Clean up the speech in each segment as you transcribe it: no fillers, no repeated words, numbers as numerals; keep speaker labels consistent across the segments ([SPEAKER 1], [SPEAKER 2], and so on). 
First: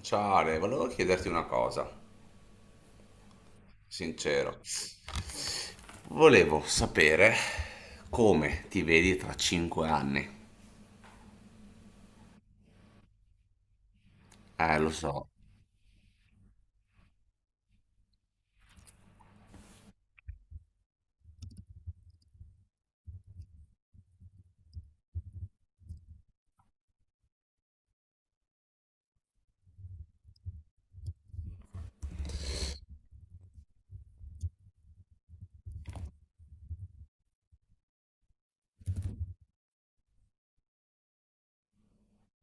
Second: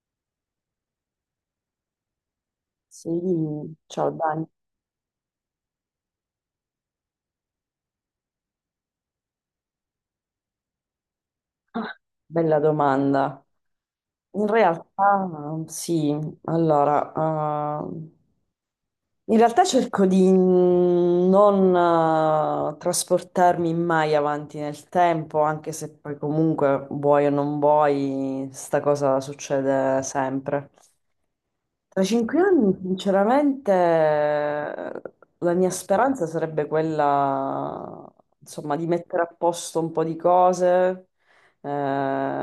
[SPEAKER 1] Ciao Ale, volevo chiederti una cosa,
[SPEAKER 2] Sì, ciao Dani,
[SPEAKER 1] sincero. Volevo sapere come ti vedi tra 5 anni.
[SPEAKER 2] bella domanda. In
[SPEAKER 1] Lo
[SPEAKER 2] realtà
[SPEAKER 1] so,
[SPEAKER 2] sì, allora, in realtà cerco di non trasportarmi mai avanti nel tempo, anche se poi comunque vuoi o non vuoi, sta cosa succede sempre. Tra 5 anni, sinceramente, la mia speranza sarebbe quella, insomma, di mettere a posto un po' di cose, eh,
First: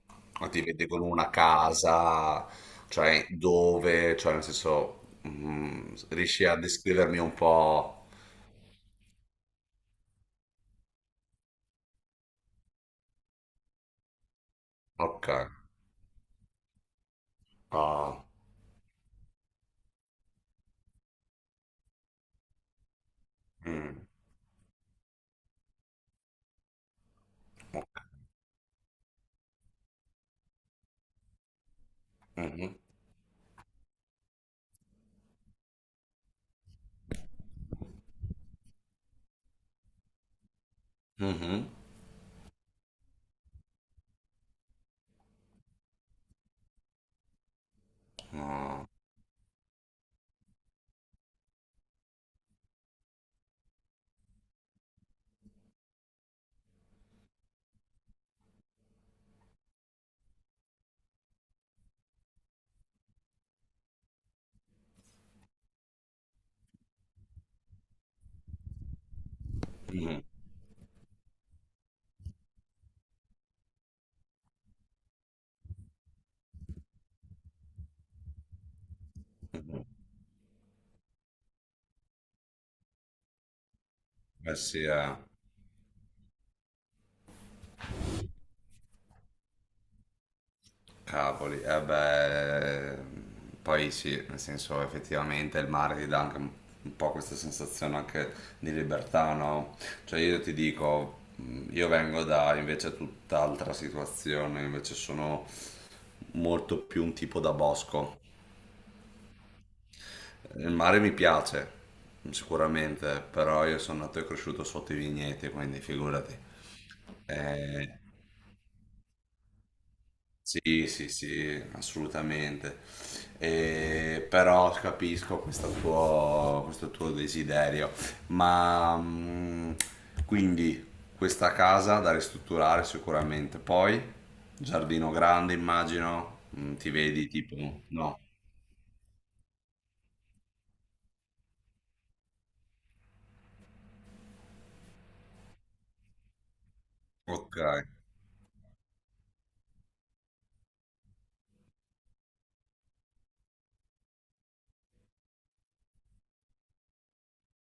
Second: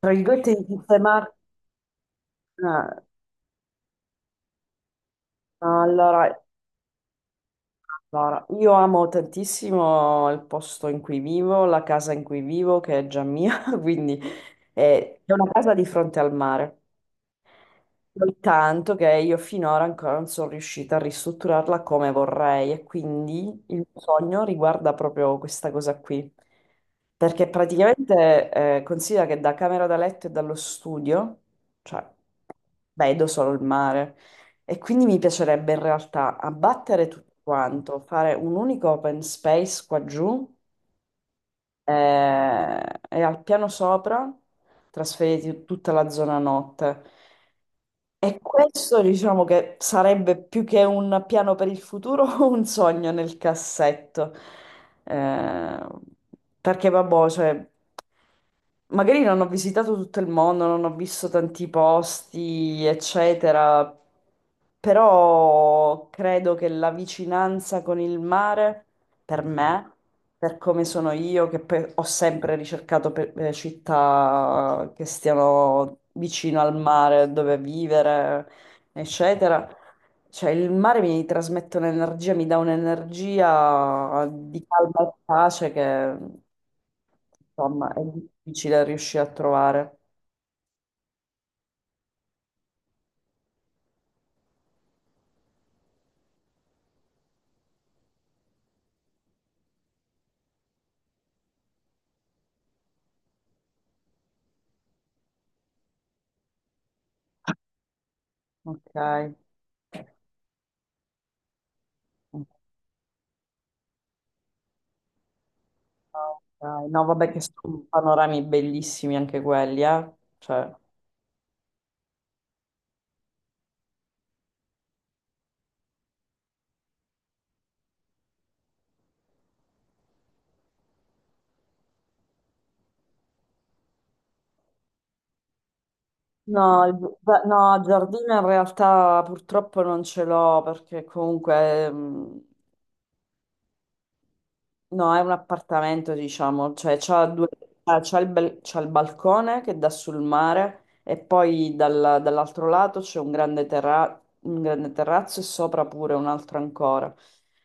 [SPEAKER 2] tra
[SPEAKER 1] ma
[SPEAKER 2] virgolette,
[SPEAKER 1] ti
[SPEAKER 2] di
[SPEAKER 1] vedi con una
[SPEAKER 2] sistemare.
[SPEAKER 1] casa,
[SPEAKER 2] eh,
[SPEAKER 1] cioè dove, cioè nel senso,
[SPEAKER 2] Allora,
[SPEAKER 1] riesci a descrivermi un po'?
[SPEAKER 2] allora, io amo tantissimo il posto in cui vivo, la casa in cui vivo, che è già mia, quindi
[SPEAKER 1] Ok.
[SPEAKER 2] è una casa di fronte al mare.
[SPEAKER 1] Ah,
[SPEAKER 2] Soltanto che io finora ancora non sono riuscita a ristrutturarla come vorrei e quindi il mio
[SPEAKER 1] mm,
[SPEAKER 2] sogno riguarda proprio questa cosa qui. Perché praticamente considera che da camera da letto e dallo studio, cioè,
[SPEAKER 1] mhm,
[SPEAKER 2] vedo solo il mare. E quindi mi piacerebbe in realtà abbattere tutto quanto, fare un unico open space qua giù
[SPEAKER 1] mhm,
[SPEAKER 2] eh, e al piano sopra trasferire tutta la zona notte. E
[SPEAKER 1] ah,
[SPEAKER 2] questo diciamo che sarebbe più che un piano per il futuro, un sogno nel cassetto. Eh, perché vabbè, cioè, magari non ho visitato tutto il mondo, non ho visto tanti posti, eccetera, però credo che la vicinanza con il mare, per me,
[SPEAKER 1] mhm.
[SPEAKER 2] per come sono io, che poi ho sempre ricercato città che stiano vicino al mare, dove vivere, eccetera. Cioè, il mare mi trasmette un'energia, mi dà un'energia
[SPEAKER 1] Eh
[SPEAKER 2] di
[SPEAKER 1] sì,
[SPEAKER 2] calma e
[SPEAKER 1] eh.
[SPEAKER 2] pace che insomma, è difficile riuscire a trovare.
[SPEAKER 1] Cavoli, eh beh, poi sì, nel senso effettivamente il mare ti dà anche un po' questa sensazione anche di libertà, no? Cioè io ti dico, io vengo da invece tutt'altra situazione, invece sono molto più un tipo da bosco.
[SPEAKER 2] Ok.
[SPEAKER 1] Il mare mi piace,
[SPEAKER 2] Ok.
[SPEAKER 1] sicuramente, però io sono nato e cresciuto sotto i vigneti, quindi figurati.
[SPEAKER 2] No, vabbè che sono
[SPEAKER 1] Eh,
[SPEAKER 2] panorami bellissimi anche quelli, eh. Cioè,
[SPEAKER 1] Sì, sì, sì, assolutamente. Però capisco questo tuo desiderio. Ma quindi questa casa da ristrutturare sicuramente. Poi, giardino grande, immagino.
[SPEAKER 2] no,
[SPEAKER 1] Ti vedi
[SPEAKER 2] beh, no, il
[SPEAKER 1] tipo, no,
[SPEAKER 2] giardino in realtà purtroppo non ce l'ho perché comunque. No, è un appartamento, diciamo, cioè c'ha due,
[SPEAKER 1] ok.
[SPEAKER 2] ah, c'ha il balcone che dà sul mare e poi dall'altro lato c'è un grande terrazzo e sopra pure un altro ancora.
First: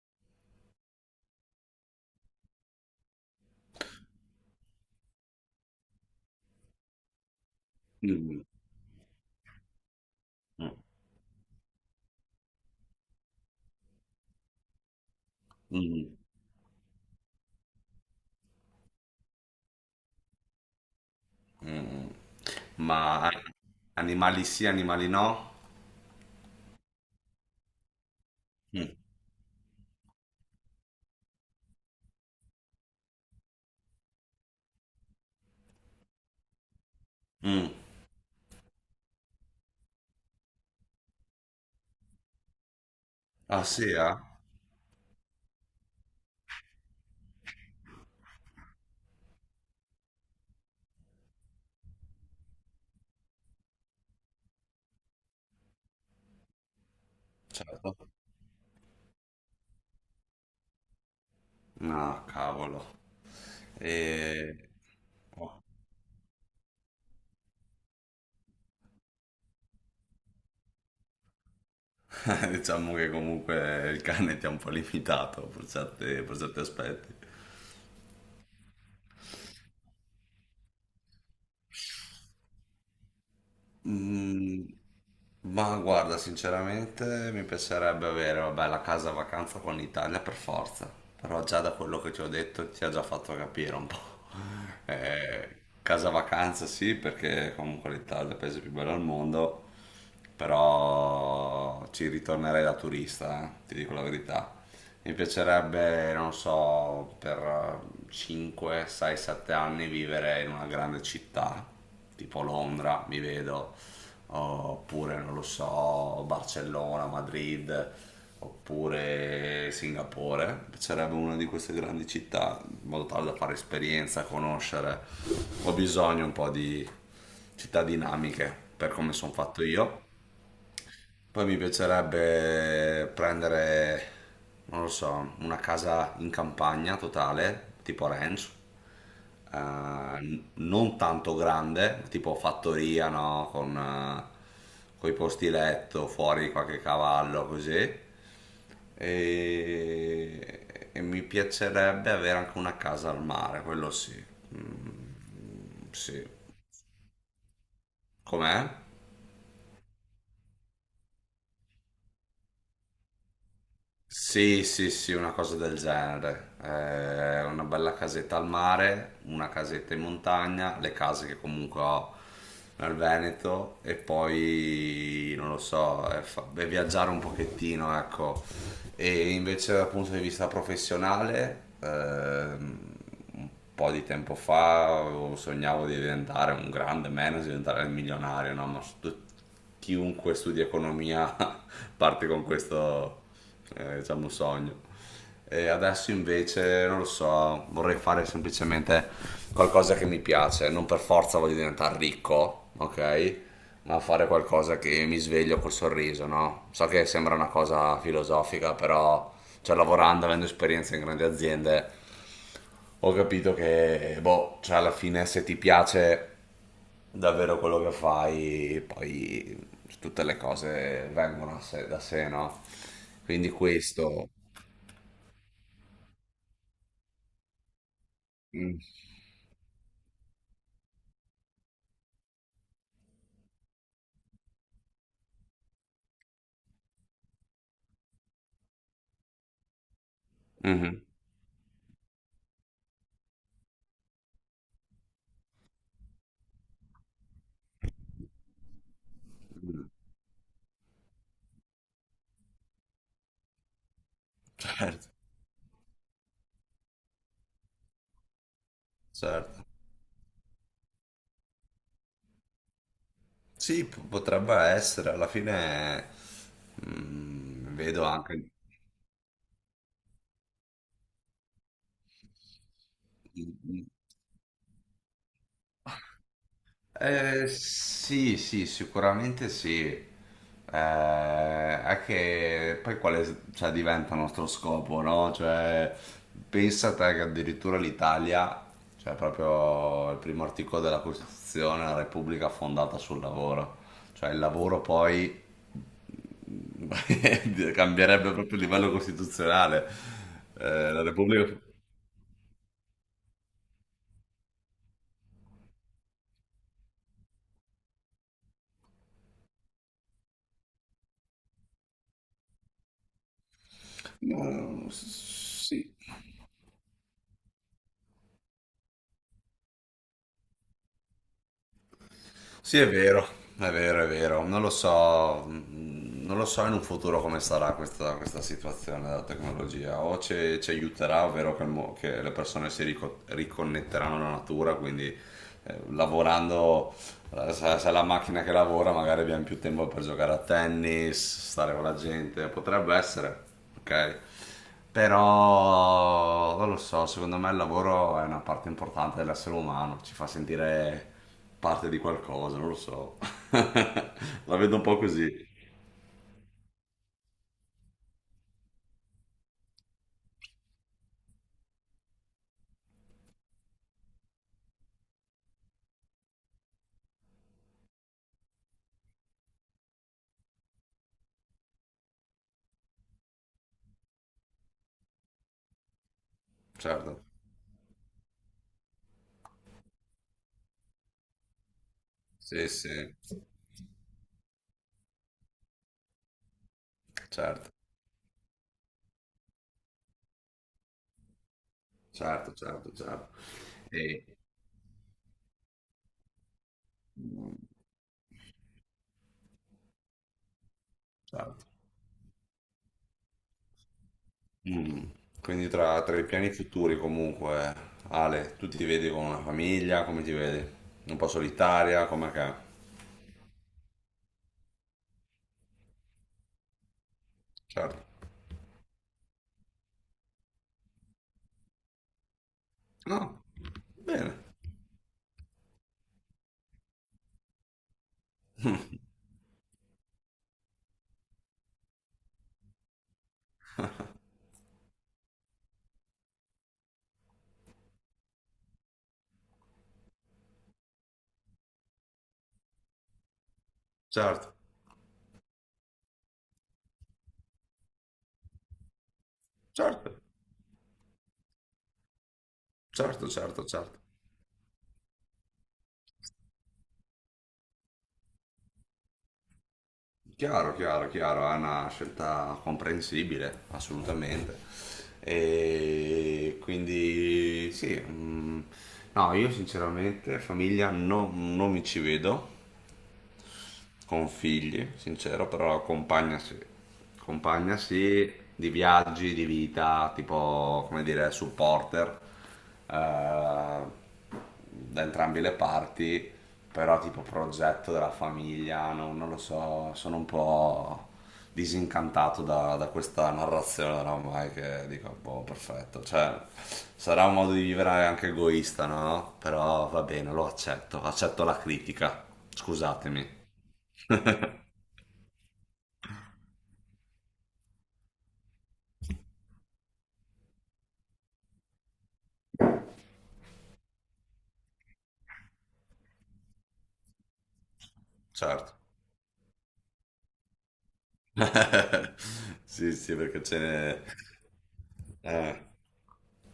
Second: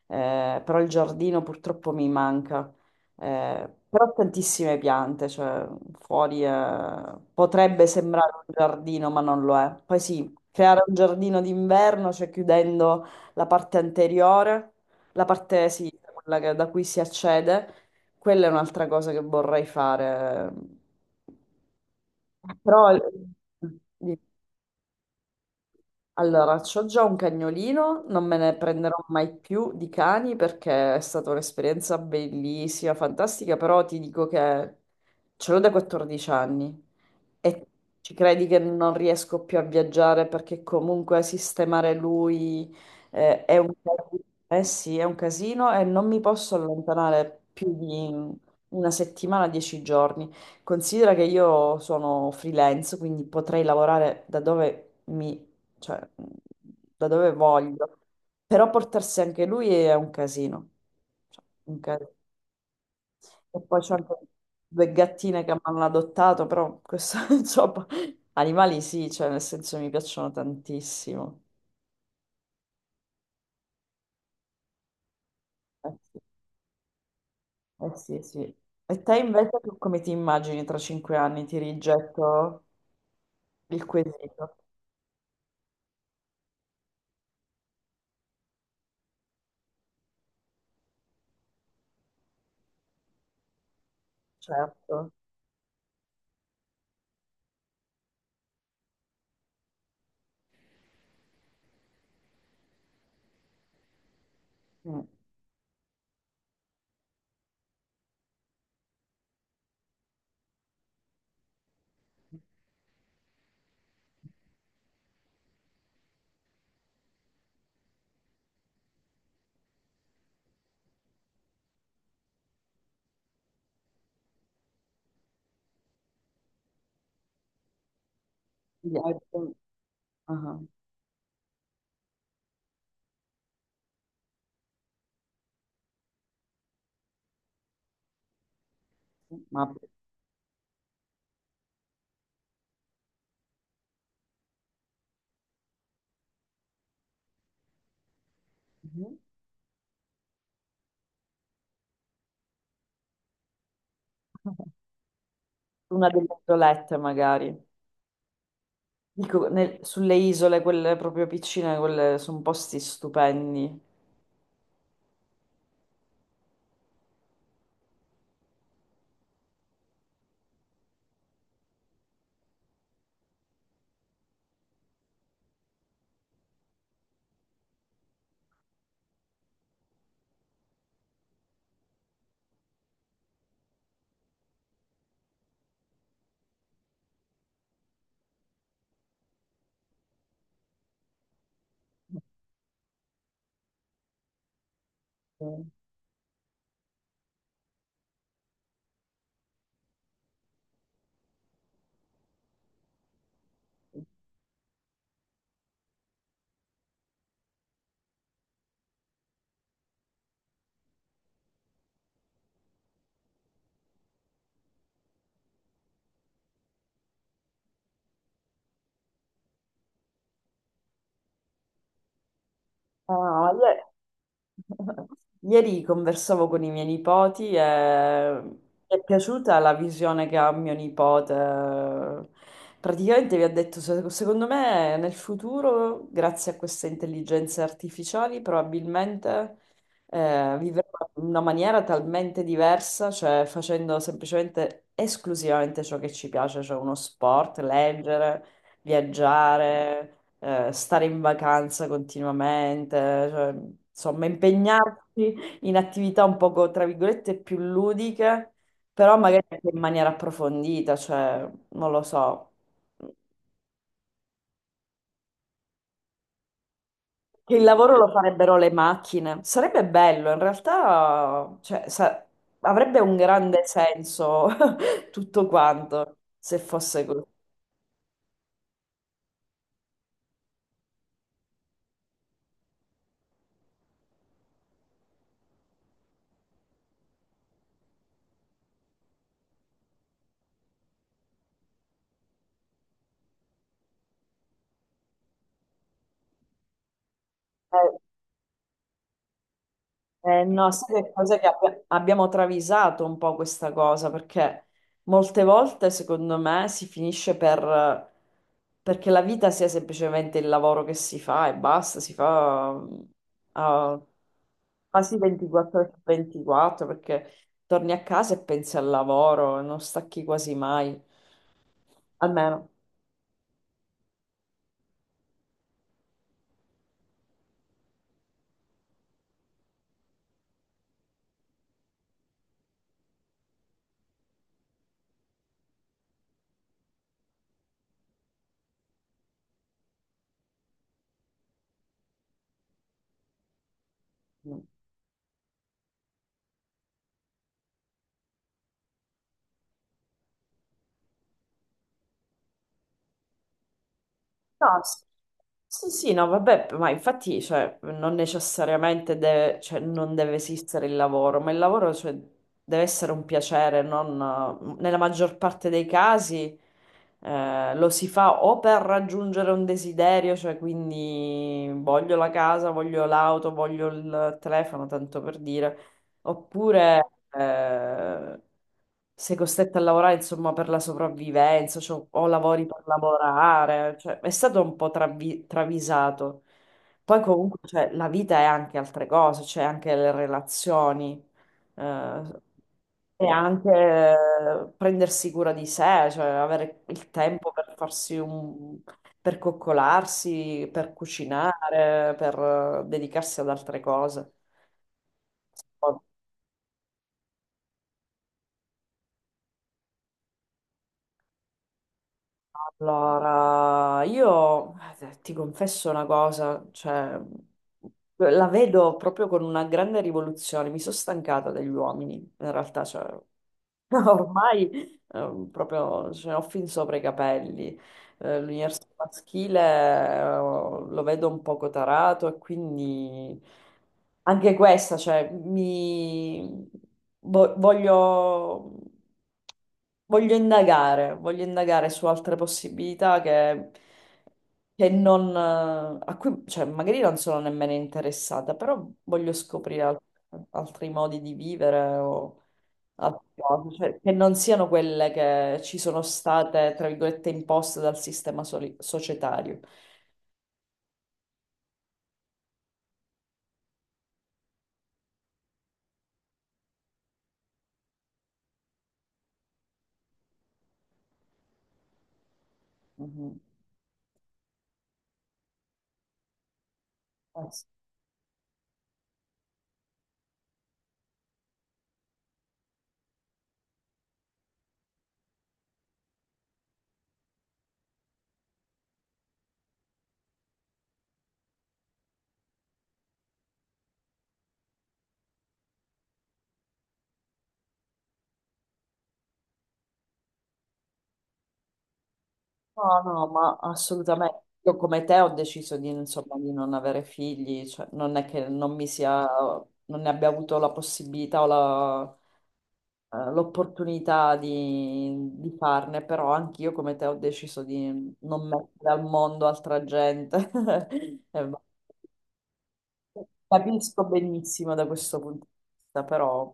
[SPEAKER 2] Però il giardino purtroppo mi manca. Però ho tantissime piante, cioè fuori potrebbe sembrare
[SPEAKER 1] Mm,
[SPEAKER 2] un giardino, ma non lo è. Poi sì,
[SPEAKER 1] mm,
[SPEAKER 2] creare un giardino d'inverno, cioè chiudendo la parte anteriore. La parte
[SPEAKER 1] mm,
[SPEAKER 2] sinistra, quella da cui si accede, quella è un'altra cosa che vorrei fare.
[SPEAKER 1] mm. Mm.
[SPEAKER 2] Però.
[SPEAKER 1] Ma
[SPEAKER 2] Dimmi.
[SPEAKER 1] animali sì, animali no?
[SPEAKER 2] Allora, c'ho già un cagnolino, non me ne prenderò
[SPEAKER 1] Mm,
[SPEAKER 2] mai più di cani perché è stata un'esperienza bellissima, fantastica, però ti dico che ce l'ho da 14 anni e
[SPEAKER 1] mm.
[SPEAKER 2] ci credi che non riesco più a viaggiare perché comunque sistemare lui è
[SPEAKER 1] Ah
[SPEAKER 2] un
[SPEAKER 1] sì, eh?
[SPEAKER 2] casino, eh sì, è un casino e non mi posso allontanare più di una settimana, 10 giorni. Considera che io sono freelance, quindi potrei lavorare mi cioè mh, da dove
[SPEAKER 1] Certo.
[SPEAKER 2] voglio. Però portarsi anche lui è un casino. Cioè, un casino.
[SPEAKER 1] No, cavolo.
[SPEAKER 2] E poi c'ho anche
[SPEAKER 1] E...
[SPEAKER 2] due gattine che mi
[SPEAKER 1] boh.
[SPEAKER 2] hanno adottato, però questo, insomma, animali sì, cioè nel senso mi piacciono tantissimo.
[SPEAKER 1] Diciamo che comunque il cane ti ha un po' limitato per
[SPEAKER 2] Eh
[SPEAKER 1] certi, per certi aspetti.
[SPEAKER 2] sì, eh sì. Sì. E te invece tu come ti immagini tra 5 anni? Ti rigetto il quesito,
[SPEAKER 1] Mm, ma guarda, sinceramente mi piacerebbe avere, vabbè, la casa vacanza con l'Italia per forza. Però già da quello che ti ho detto ti ha già fatto capire un po'.
[SPEAKER 2] certo.
[SPEAKER 1] Eh, casa vacanza sì, perché comunque l'Italia è il paese più bello al mondo. Però ci ritornerei da turista, ti dico la verità.
[SPEAKER 2] Mm.
[SPEAKER 1] Mi piacerebbe, non so, per 5, 6, 7 anni vivere in una grande città, tipo Londra, mi vedo, oppure non lo so, Barcellona, Madrid, oppure Singapore. Mi piacerebbe una di queste grandi città, in modo tale da fare esperienza, conoscere. Ho bisogno un po' di città dinamiche per
[SPEAKER 2] Yeah, I
[SPEAKER 1] come sono
[SPEAKER 2] think-
[SPEAKER 1] fatto io.
[SPEAKER 2] ah, ah.
[SPEAKER 1] Poi mi piacerebbe prendere, non lo so, una casa in campagna totale, tipo ranch,
[SPEAKER 2] Ma-
[SPEAKER 1] non tanto grande, tipo fattoria, no? Con, coi posti letto, fuori qualche cavallo, così.
[SPEAKER 2] Mhm.
[SPEAKER 1] E mi piacerebbe avere anche una casa al mare, quello sì. Mm,
[SPEAKER 2] Una
[SPEAKER 1] sì.
[SPEAKER 2] delle violette magari.
[SPEAKER 1] Com'è?
[SPEAKER 2] Dico, sulle isole, quelle proprio piccine, quelle sono posti stupendi.
[SPEAKER 1] Sì, sì, sì, una cosa del genere. Una bella casetta al mare, una casetta in montagna, le case che comunque ho nel Veneto e poi, non lo so, beh, viaggiare un pochettino, ecco. E invece dal punto di vista professionale, un po' di tempo fa sognavo di diventare un grande manager, diventare il milionario, no? Ma chiunque studi economia parte con questo, diciamo, sogno. E
[SPEAKER 2] Mm.
[SPEAKER 1] adesso invece, non lo so, vorrei fare semplicemente qualcosa che mi piace, non per forza voglio diventare ricco, ok? Ma fare qualcosa che mi sveglio col sorriso, no? So che sembra una cosa filosofica, però, cioè, lavorando, avendo esperienza in grandi aziende ho capito che, boh, cioè alla fine se ti piace davvero quello che fai, poi tutte le cose vengono a da sé, no?
[SPEAKER 2] Ah,
[SPEAKER 1] Quindi questo...
[SPEAKER 2] Ieri conversavo con i miei nipoti e mi è piaciuta la visione che ha mio nipote. Praticamente mi ha detto, Secondo me nel futuro, grazie a queste intelligenze artificiali, probabilmente vivremo
[SPEAKER 1] Mhm.
[SPEAKER 2] in una maniera talmente diversa, cioè facendo semplicemente esclusivamente ciò che ci piace, cioè uno sport, leggere, viaggiare stare in vacanza continuamente, cioè, insomma,
[SPEAKER 1] Certo,
[SPEAKER 2] impegnarsi in attività un poco, tra virgolette, più ludiche, però magari
[SPEAKER 1] certo.
[SPEAKER 2] anche in maniera approfondita, cioè, non lo so.
[SPEAKER 1] Sì, potrebbe essere, alla fine
[SPEAKER 2] Che il lavoro
[SPEAKER 1] vedo
[SPEAKER 2] lo
[SPEAKER 1] anche...
[SPEAKER 2] farebbero le macchine. Sarebbe bello, in realtà, cioè, avrebbe un grande
[SPEAKER 1] Mm.
[SPEAKER 2] senso tutto quanto se fosse così.
[SPEAKER 1] Sì, sì, sicuramente sì. È che poi quale cioè, diventa il nostro scopo, no? Cioè, pensa te che addirittura l'Italia, cioè proprio il primo articolo della Costituzione, è la Repubblica fondata sul lavoro. Cioè il lavoro poi
[SPEAKER 2] Eh,
[SPEAKER 1] cambierebbe proprio il livello costituzionale.
[SPEAKER 2] no,
[SPEAKER 1] La
[SPEAKER 2] sai che cosa che
[SPEAKER 1] Repubblica...
[SPEAKER 2] abbiamo travisato un po' questa cosa, perché molte volte, secondo me, si finisce per, perché la vita sia semplicemente il lavoro che si fa e basta, si fa a
[SPEAKER 1] No,
[SPEAKER 2] quasi 24 ore
[SPEAKER 1] sì.
[SPEAKER 2] su 24, perché torni a casa e pensi al lavoro, non stacchi quasi mai, almeno.
[SPEAKER 1] Sì, è vero, è vero, è vero. Non lo so, non lo so in un futuro come sarà questa, questa situazione della tecnologia. O ci aiuterà, ovvero che, che le persone riconnetteranno alla natura, quindi lavorando allora, se è la macchina che lavora magari abbiamo più tempo per giocare a tennis, stare con la gente, potrebbe essere, ok?
[SPEAKER 2] Mm.
[SPEAKER 1] Però non lo so, secondo me il lavoro è una parte importante dell'essere umano, ci fa sentire parte di qualcosa, non lo so. La vedo
[SPEAKER 2] No,
[SPEAKER 1] un po' così,
[SPEAKER 2] sì, sì, no, vabbè, ma infatti, cioè, non necessariamente deve, cioè, non deve esistere il lavoro, ma il lavoro, cioè, deve essere un piacere, non, nella maggior parte dei casi, lo si fa o per raggiungere un desiderio, cioè, quindi voglio la casa, voglio l'auto, voglio il telefono, tanto per dire. Oppure
[SPEAKER 1] certo.
[SPEAKER 2] sei costretta a lavorare, insomma, per la sopravvivenza, cioè, o lavori
[SPEAKER 1] Sì,
[SPEAKER 2] per
[SPEAKER 1] sì,
[SPEAKER 2] lavorare, cioè, è stato un po' travisato. Poi comunque,
[SPEAKER 1] certo,
[SPEAKER 2] cioè, la vita è anche altre cose, c'è anche le relazioni, eh,
[SPEAKER 1] certo, certo,
[SPEAKER 2] e
[SPEAKER 1] certo.
[SPEAKER 2] anche
[SPEAKER 1] E...
[SPEAKER 2] prendersi cura di sé, cioè avere il tempo
[SPEAKER 1] mm,
[SPEAKER 2] per farsi un, per coccolarsi, per
[SPEAKER 1] certo.
[SPEAKER 2] cucinare, per dedicarsi ad altre cose.
[SPEAKER 1] Mm. Quindi tra i piani futuri comunque, Ale, tu ti vedi con una famiglia, come ti vedi? Un po' solitaria, come che?
[SPEAKER 2] Allora, io ti confesso una cosa, cioè,
[SPEAKER 1] Certo.
[SPEAKER 2] la vedo proprio con una grande rivoluzione. Mi sono stancata degli uomini, in realtà, cioè,
[SPEAKER 1] No, bene,
[SPEAKER 2] ormai proprio ce ne ho fin sopra i capelli. L'universo maschile lo vedo un poco tarato e quindi anche questa, cioè, mi vo- voglio, voglio indagare su altre possibilità che,
[SPEAKER 1] certo,
[SPEAKER 2] che non, a cui, cioè, magari non sono nemmeno interessata, però voglio scoprire
[SPEAKER 1] certo,
[SPEAKER 2] altri modi di vivere o a
[SPEAKER 1] certo, certo,
[SPEAKER 2] proposito, cioè,
[SPEAKER 1] certo.
[SPEAKER 2] che non siano quelle che ci sono state, tra virgolette, imposte dal sistema societario.
[SPEAKER 1] Chiaro, chiaro, chiaro, è una scelta comprensibile, assolutamente. E quindi sì, no, io sinceramente famiglia non mi ci vedo.
[SPEAKER 2] Mhm.
[SPEAKER 1] Con figli, sincero, però compagna sì.
[SPEAKER 2] Eh sì.
[SPEAKER 1] Compagna sì, di viaggi, di vita, tipo, come dire, supporter eh, da entrambe le parti, però tipo progetto della famiglia, non lo so, sono un po' disincantato da questa narrazione oramai che dico, boh, perfetto, cioè sarà un modo di vivere anche egoista, no? Però va bene, lo accetto, accetto la critica,
[SPEAKER 2] No, no,
[SPEAKER 1] scusatemi.
[SPEAKER 2] ma assolutamente. Io come te ho deciso di, insomma, di non avere figli, cioè, non è che non mi sia, non ne abbia avuto la possibilità o l'opportunità di farne, però anch'io come te ho deciso di non
[SPEAKER 1] Certo.
[SPEAKER 2] mettere al mondo altra gente. E
[SPEAKER 1] Sì, sì, perché ce n'è.
[SPEAKER 2] capisco benissimo da questo punto di
[SPEAKER 1] Eh,
[SPEAKER 2] vista, però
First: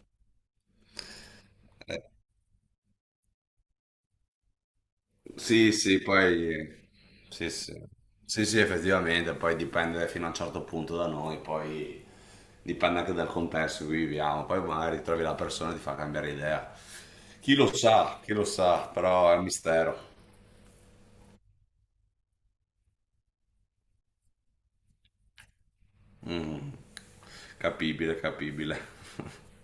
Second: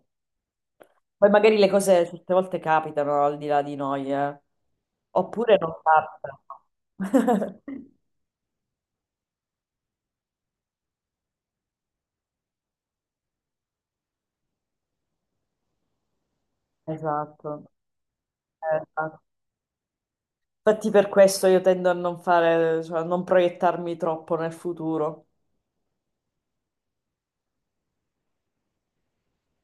[SPEAKER 2] poi magari le
[SPEAKER 1] eh,
[SPEAKER 2] cose certe volte capitano al di là di noi, eh. Oppure non
[SPEAKER 1] sì, sì, poi sì,
[SPEAKER 2] capitano.
[SPEAKER 1] sì. Sì, sì, effettivamente, poi dipende fino a un certo punto da noi, poi dipende anche dal contesto in cui viviamo, poi magari trovi la persona e ti fa cambiare idea.
[SPEAKER 2] Esatto,
[SPEAKER 1] Chi lo sa,
[SPEAKER 2] esatto.
[SPEAKER 1] però è un mistero.
[SPEAKER 2] Infatti per questo io tendo a non fare, cioè a non proiettarmi troppo nel futuro.
[SPEAKER 1] Mm. Capibile, capibile.